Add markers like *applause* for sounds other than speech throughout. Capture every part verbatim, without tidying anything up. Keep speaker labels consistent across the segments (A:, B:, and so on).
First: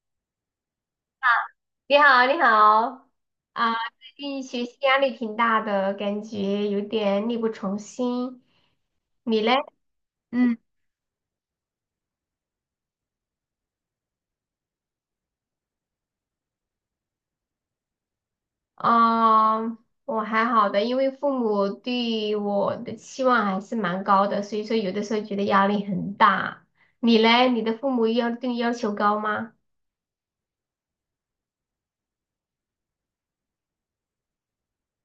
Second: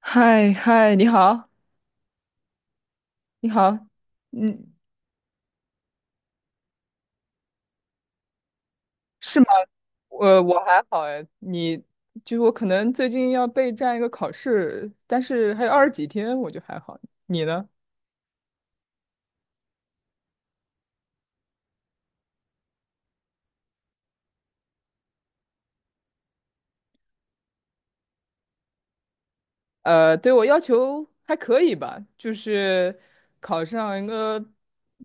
A: 嗨嗨，你好，
B: 你好，你好，
A: 你好，
B: 啊，最近学
A: 嗯，
B: 习压力挺大的，感觉有点力不从心。
A: 是
B: 你
A: 吗？
B: 嘞？
A: 我
B: 嗯，
A: 我还好哎，你就我可能最近要备战一个考试，但是还有二十几天，我就还好。你呢？
B: 啊，我还好的，因为父母对我的期望还是蛮高的，所以说有的时候觉得压力很大。你嘞？你的父母要对你要求高吗？
A: 呃，对我要求还可以吧，就是考上一个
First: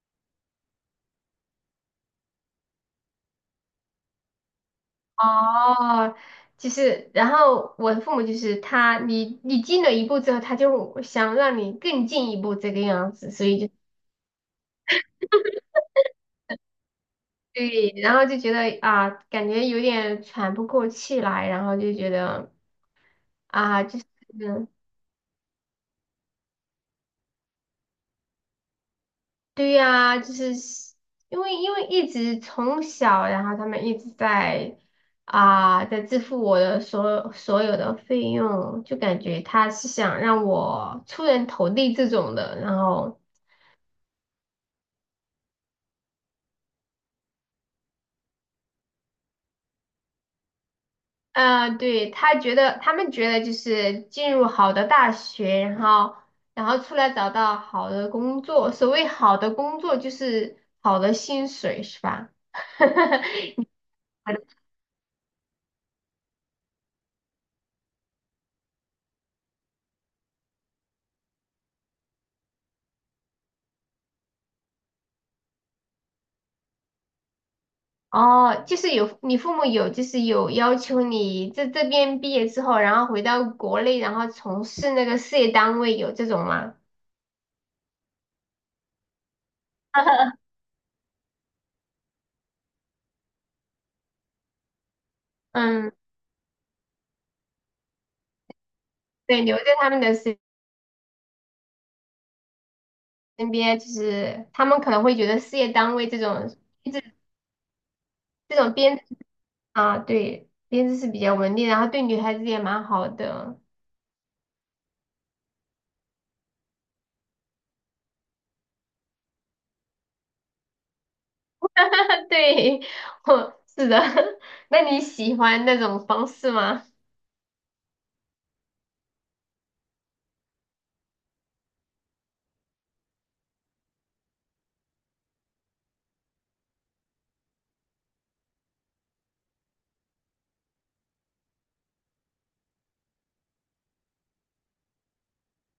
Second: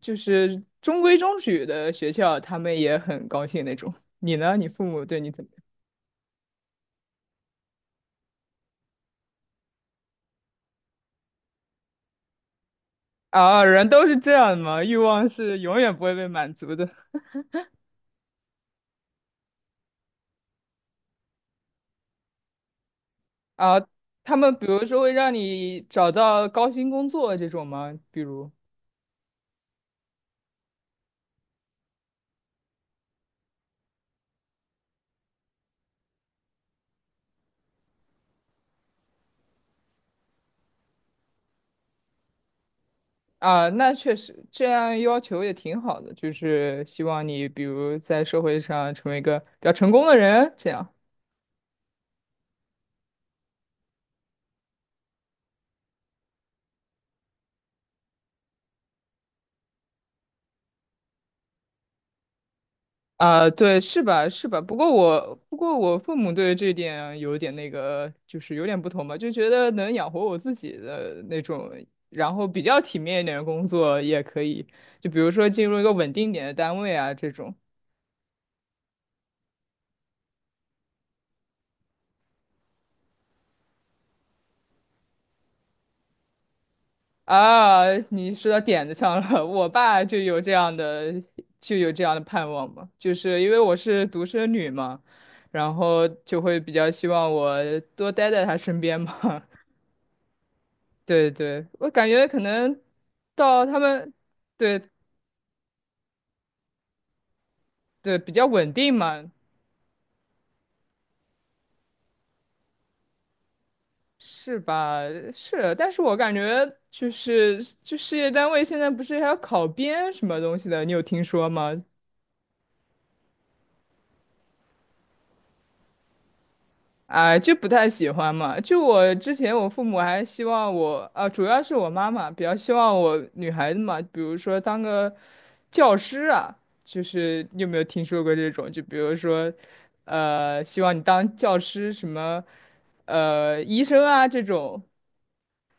A: 就是中规中矩的学校，他们也很高兴那种。你呢？你父母对你怎么样？
B: 哦，就是，然后我的父母就是他，你你进了一步之后，他就想让你更进一步这个样子，所以
A: 啊，
B: 就。
A: 人都是这样的嘛，欲望是永远不会被满足的。
B: 对，然后就觉得啊，感觉有点喘不过气来，然后就觉得
A: 啊，
B: 啊，就是，
A: 他们比如说会让你找到高薪工作这种吗？比如
B: 对呀，就是因为因为一直从小，然后他们一直在啊，在支付我的所所有的费用，就感觉他是想让我出人头地这种的，然后。
A: 啊，那确实这样要求也挺好的，就是希望你比如在社会上成为一个比较成功的人，这样
B: 嗯，对，他觉得他们觉得就是进入好的大学，然后然后出来找到好的工作。所谓好的工作就是好的薪水，是吧？*laughs*
A: 啊，对，是吧？是吧？不过我不过我父母对这点有点那个，就是有点不同吧，就觉得能养活我自己的那种，然后比较体面一点的工作也可以，就比如说进入一个稳定点的单位啊这种。
B: 哦，就是有你父母有就是有要求你在这边毕业之后，然后回到国内，然后从事那个事业单位，有这种吗？
A: 啊，你说到点子上了。*laughs* 我爸就有这样的，就有这样的盼望嘛，就是因为我是独生女嘛，然
B: 嗯，
A: 后就会比较希望我多待在他身边
B: 对，
A: 嘛。
B: 留在他们的身
A: *laughs* 对对，我感觉可能
B: 身
A: 到他
B: 边，就
A: 们，
B: 是他们
A: 对
B: 可能会觉得事业单位这种这
A: 对，比较
B: 这
A: 稳
B: 种
A: 定
B: 编。
A: 嘛，
B: 啊，对，编制是比较稳定，然后对女孩子也蛮好的。
A: 是吧？是，但是我感觉就是就事业单位现在不是还要考编什么东西的，你有听说吗？
B: *laughs* 对，*laughs* 我是的。*laughs* 那你喜欢那种方式吗？
A: 哎，就不太喜欢嘛。就我之前，我父母还希望我，啊，主要是我妈妈比较希望我女孩子嘛，比如说当个教师啊，就是你有没有听说过这种？就比如说，呃，希望你当教师，什么，呃，医生啊这种，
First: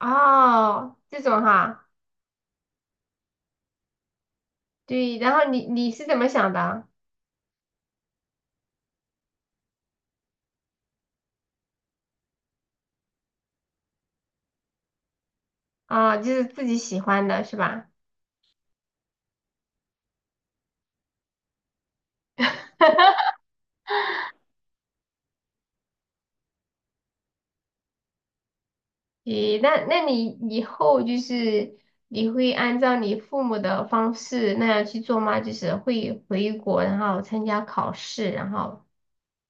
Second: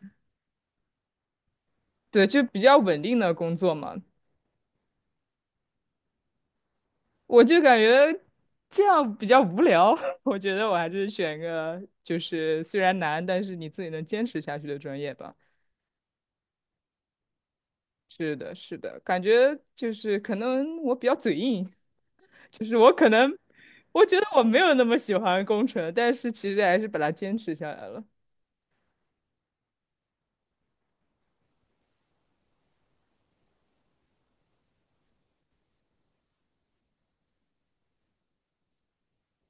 B: 哦，这种哈，
A: 对，就比较稳定的工作嘛。
B: 对。然后你你是怎么想的？
A: 我就感觉这样比较无聊，*laughs* 我觉得我还是选个就是虽然难，但是你自己能坚持下去的专业吧。
B: 啊，就是自己喜欢的是吧？
A: 是的，是的，感觉就是可能我比较嘴硬，*laughs* 就是我可能我觉得我没有那么喜欢工程，但是其实还是把它坚持下来了。
B: 咦，那那你以后就是你会按照你父母的方式那样去做吗？就是会回国，然后参加考试，然后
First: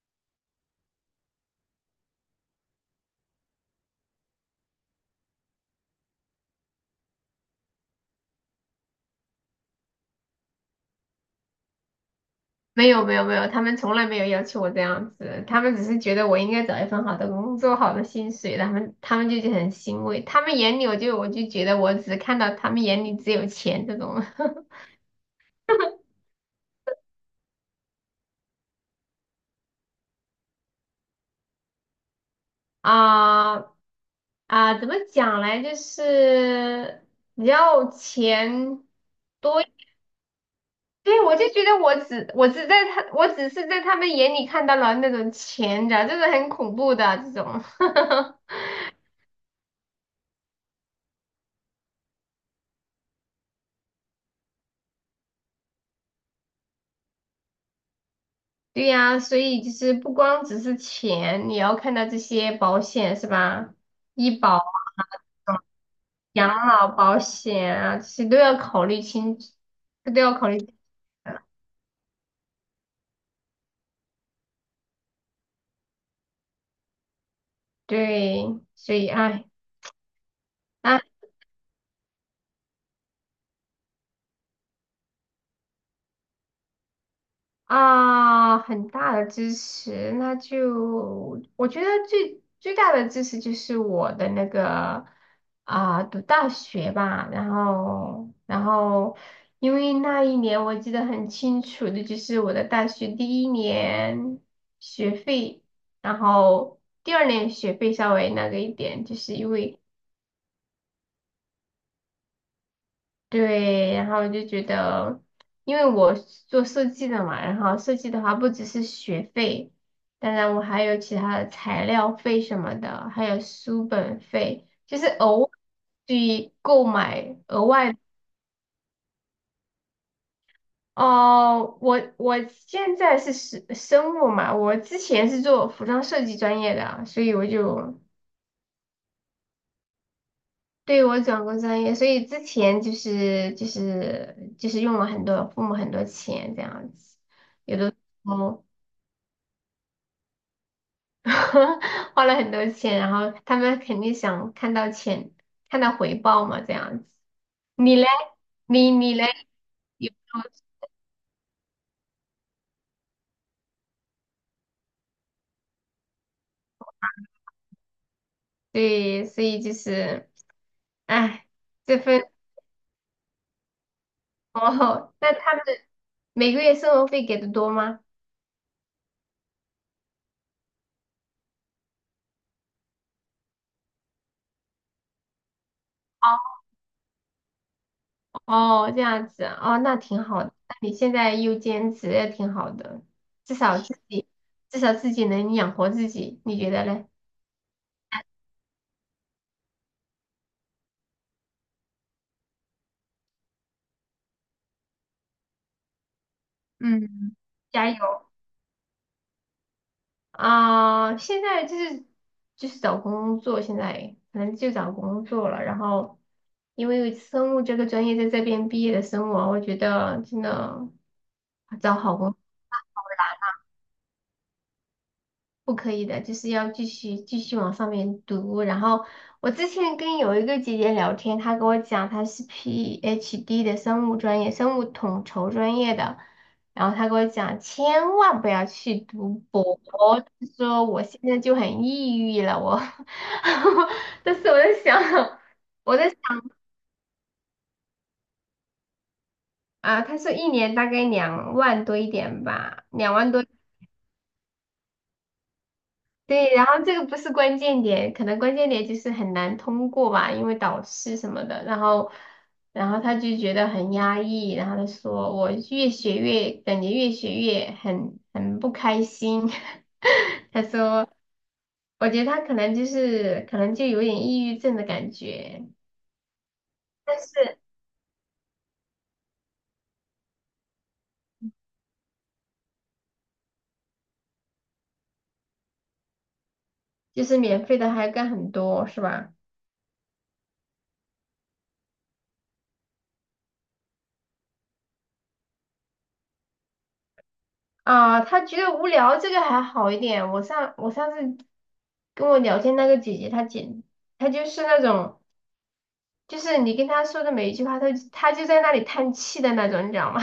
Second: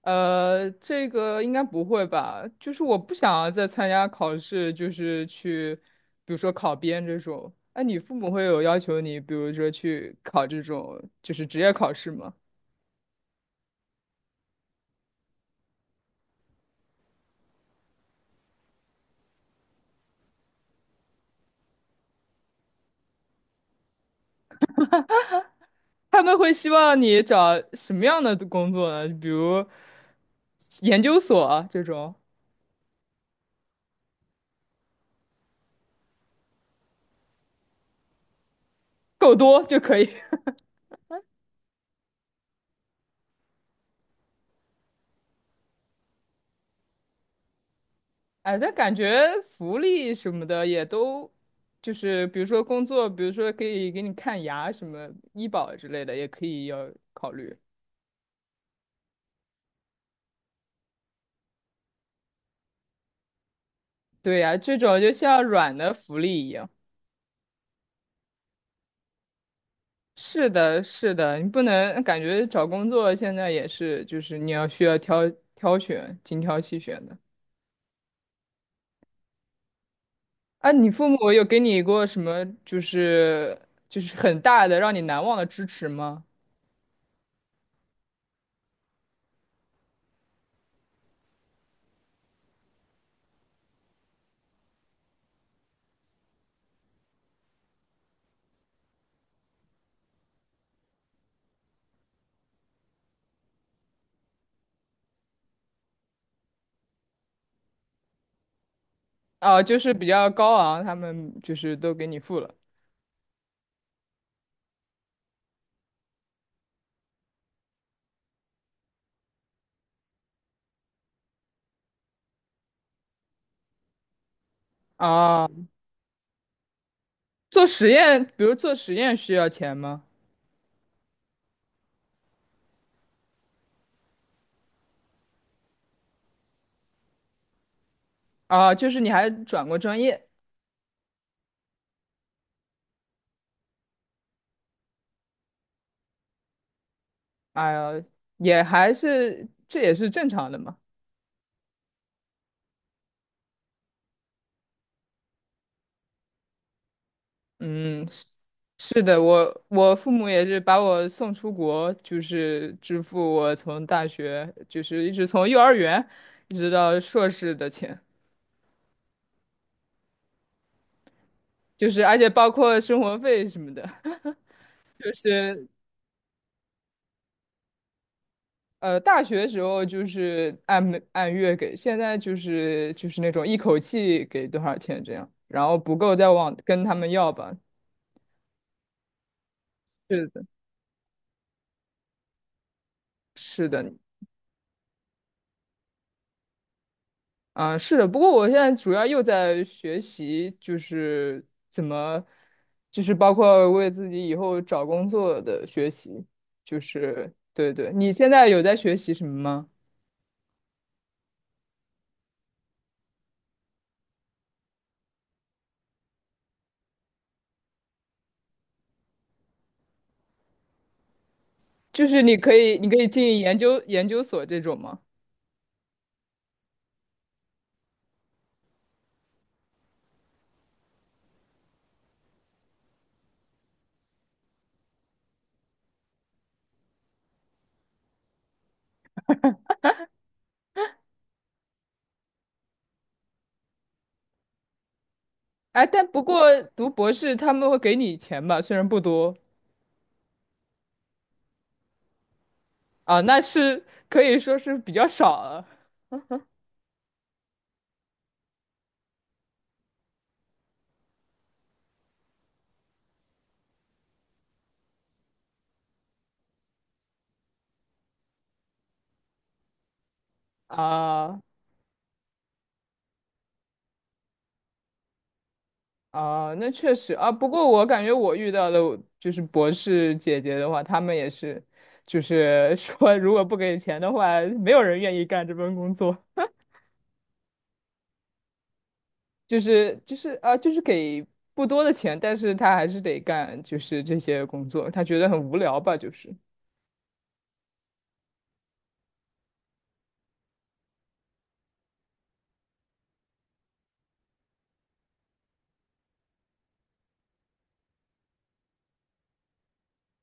A: 呃，这个应该不会吧？就是我不想要再参加考试，就是去，比如说考编这种。哎，你父母会有要求你，比如说去考这种就是职业考试吗？
B: 没有没有没有，他们从来没有要求我这样子，他们只是觉得我应该找一份好的工作、好的薪水，他们他们就觉得很欣慰。他们眼里我就我就觉得我只看到他们眼里只有钱这种。
A: 他们会希望你找什么样的工作呢？比如研究所啊这种，
B: *laughs* 啊啊，怎么讲嘞？就是你要钱
A: 够多
B: 多，
A: 就可以。
B: 对，我就觉得我只我只在他我只是在他们眼里看到了那种钱的，就是很恐怖的这种。*laughs*
A: 哎，但感觉福利什么的也都，就是比如说工作，比如说可以给你看牙什么医保之类的，也可以要考虑。
B: 对呀，所以就是不光只是钱，你要看到这些保险是吧？医
A: 对呀，
B: 保、
A: 这种就像软的福利
B: 养
A: 一样。
B: 老保险啊，这些都要考虑清，这都要
A: 是
B: 考虑清楚
A: 的，是的，
B: 的。
A: 你不能感觉找工作现在也是，就是你要需要挑挑选，精挑细选的。
B: 对，所以哎，
A: 啊，你
B: 唉
A: 父母有给你过什么，就是就是很大的让你难忘的支持吗？
B: 啊，很大的支持，那就我觉得最最大的支持就是我的那个啊，读大学吧，然后然后因为那一年我记得很清楚的就是我的大学第一年学费，然后第二年学费稍微那个一点，就是因
A: 啊，就
B: 为。
A: 是比较高昂，他们就是都给你付了。
B: 对，然后我就觉得，因为我是做设计的嘛，然后设计的话不只是学费，当然我还有其他的材料费什么的，还有书本费，就是额
A: 啊。
B: 外去购买额
A: 做实
B: 外。
A: 验，比如做实验需要钱吗？
B: 哦，我我现在是生生物嘛，我之前是做服装设计专业的，所以我就
A: 啊，就是你还转过专业，
B: 对，我转过专业，所以之前就是就是就是用了很多父母很多钱这样子，
A: 哎
B: 有
A: 呀，
B: 的时
A: 也
B: 候
A: 还是这也是正常的嘛。
B: *laughs* 花了很多钱，然后他们肯定想看到钱，看到回报嘛这样子。你
A: 嗯，
B: 嘞？
A: 是
B: 你
A: 是
B: 你
A: 的，
B: 嘞？
A: 我我父
B: 有
A: 母
B: 没
A: 也
B: 有
A: 是把我送出国，就是支付我从大学，就是一直从幼儿园一直到硕士的钱，
B: 对，所以就是哎，
A: 就
B: 这
A: 是而且
B: 份
A: 包括生活费什么的，
B: 哦，
A: *laughs* 就
B: *laughs* 那他们
A: 是
B: 每个月生活费给的多吗？
A: 呃，大学时候就是按每按月给，现在就是就是那种一口气给多少钱这样，然后不够再
B: 哦。
A: 往跟他们要吧。
B: 哦，这样子哦，那挺
A: 是
B: 好
A: 的，
B: 的。那你现在又兼职也挺好的，至
A: 是
B: 少
A: 的，
B: 自己至少自己能养活自己，你觉得嘞？
A: 嗯、是的。不过我现在主要又在学习，就是怎么，就是包括为自己以后找工作的学习，就是
B: 嗯，
A: 对
B: 加
A: 对。你
B: 油
A: 现在有在学习什么吗？
B: 啊！现在就是就是找工作，现在可能就找工作了。然后因为生物这个专业在这边毕业的生物啊，我觉得真的找
A: 就
B: 好
A: 是
B: 工
A: 你
B: 作
A: 可以你可以进研究研究所这种吗？
B: 不可以的，就是要继续继续往上面读。然后我之前跟有一个姐姐聊天，她跟我讲她是 PhD 的生物专业，生物统筹专业的。然后她跟我讲，千万不要去读博，她说我现在就很抑郁了。我，*laughs* 但是我在想，
A: 哎，
B: 我
A: 但
B: 在想
A: 不过读博士他们会给你钱吧，虽然不多。
B: 啊，她说一年大概两万多一点吧，两
A: 啊，
B: 万
A: 那
B: 多。
A: 是可以说是比较少了
B: 对，然后这个不是关键点，可能关键点就是很难通过吧，因为导师什么的，然后，然后他就觉得很压抑，然后他说我越学越感觉越学越很很不开心，*laughs* 他说，
A: 啊
B: 我觉得他可能就是可能就有点抑郁症的感觉，
A: 啊，那确实
B: 但
A: 啊。不
B: 是
A: 过我感觉我遇到的就是博士姐姐的话，她们也是，就是 *laughs* 说如果不给钱的话，没有人愿意干这份工作。
B: 就是免费的还干很多是吧？
A: 就是就是啊，就是给不多的钱，但是她还是得干，就是这些工作，她觉得很无聊吧，就是。
B: 啊，他觉得无聊这个还好一点，我上我上次跟我聊天那个姐姐，她简她就是那种。就是你跟他说的每一句话，他就他就在那里叹气的那种，你知道吗？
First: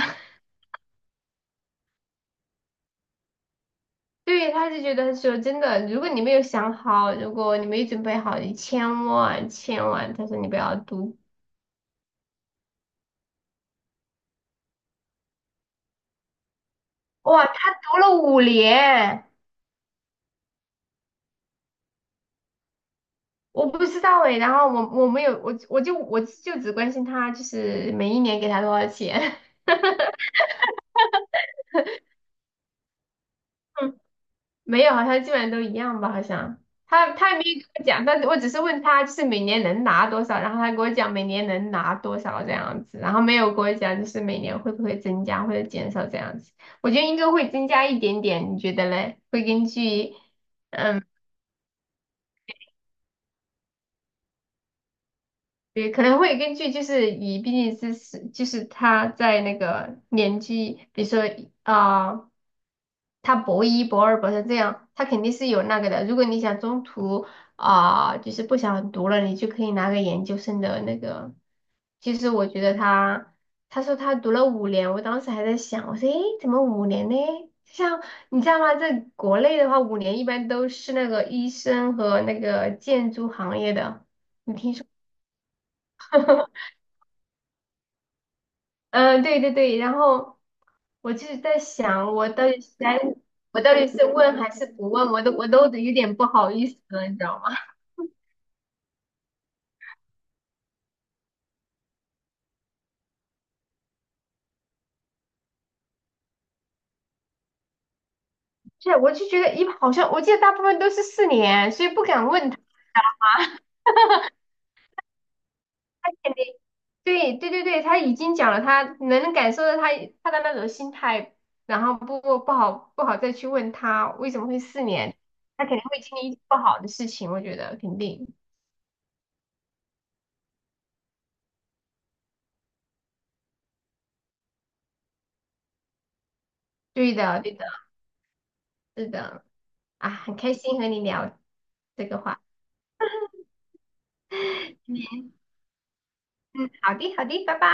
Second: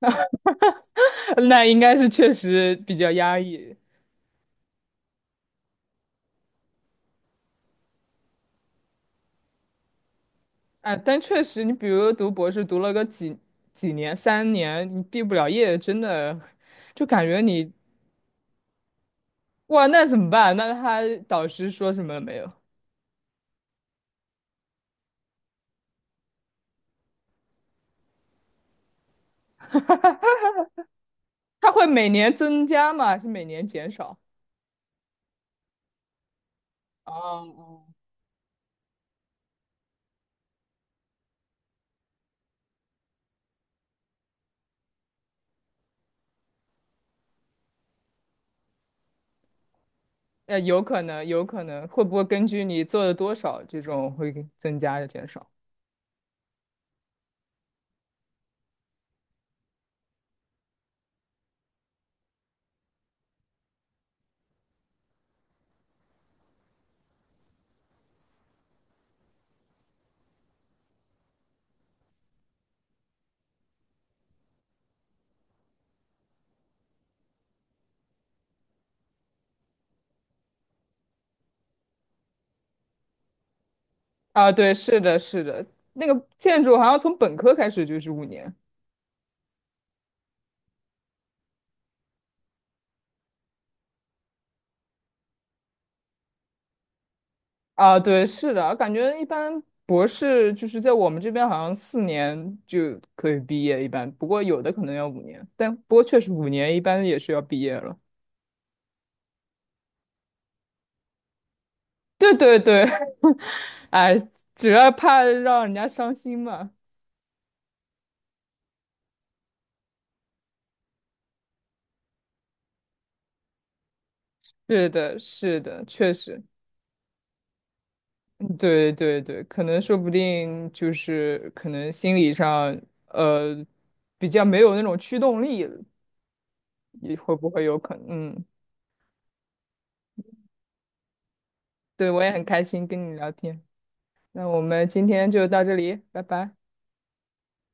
A: *laughs* 那应该是确实比较压抑。
B: *laughs* 对，他就觉得说真的，如果你没有想好，如果你没准备好，你千万千万，他说你不要
A: 哎，
B: 读。
A: 但确实，你比如读博士，读了个几几年，三年，你毕不了业，真的就感觉
B: 哇，
A: 你
B: 他读了五年，
A: 哇，那怎么办？那他导师说什么了没有？
B: 我不知道哎。然后我我没有我我就我就只关心他，就是每一年给他多少钱。
A: 他会每年增加吗？还是每年减
B: *laughs*
A: 少？
B: 没有，好像基本上都一样吧，好像
A: 哦
B: 他他也没有跟我
A: 哦，
B: 讲，但是我只是问他就是每年能拿多少，然后他跟我讲每年能拿多少这样子，然后没有跟我讲就是每年会不会增加或者减少这样子，我觉得应该会增加一点点，你觉得嘞？会根据
A: 呃，有可
B: 嗯，
A: 能，有可能，会不会根据你做的多少，这种会给增加的减少？
B: 也可能会根据就是以毕竟是是就是他在那个年纪，比如说啊。他博一、博二、博三这样，他肯定是有那个的。如果你想中途啊、就是不想读了，你就可以拿个研究生的那个。其实我觉得他，他说他读了五年，我当时还在想，我说，诶，怎么五年呢？像你知道吗？在国内的话，五年一般都是那个医生和那个建筑行业的。
A: 啊，
B: 你
A: 对，
B: 听。
A: 是的，是的，那个建筑好像从本科开始就是五年。
B: 嗯，对对对，然后我就是在想，我到底是该，我到底是问还是不问，我都我都有点不好意思了，你知道吗？
A: 啊，对，是的，感觉一般博士就是在我们这边好像四年就可以毕业，一般，不过有的可能要五年，但不过确实五年一般也是要毕业了。
B: *laughs* 是，我就觉得一好像我记得大部分都是四年，所以不敢
A: 对
B: 问他。
A: 对对，*laughs* 哎，主要怕让人家伤
B: 肯
A: 心
B: 定
A: 嘛。
B: 对对对对，他已经讲了他，能感受到他他的那种心态，然后不不不好不好再去问他为什么会四
A: 是
B: 年，
A: 的，是
B: 他肯定
A: 的，
B: 会
A: 确
B: 经历一些
A: 实，
B: 不好的事情，我觉得肯定
A: 嗯对对对，可能说不定就是可能心理上呃比较没有那种驱动力了，
B: 对
A: 也会
B: 的
A: 不
B: 对
A: 会
B: 的
A: 有可能？嗯，
B: 是的啊，很开心和你聊这
A: 对，
B: 个
A: 我也
B: 话。
A: 很开心跟你聊天。那我们今
B: 题。
A: 天就到这里，拜拜。
B: 嗯，好的，好的，拜拜。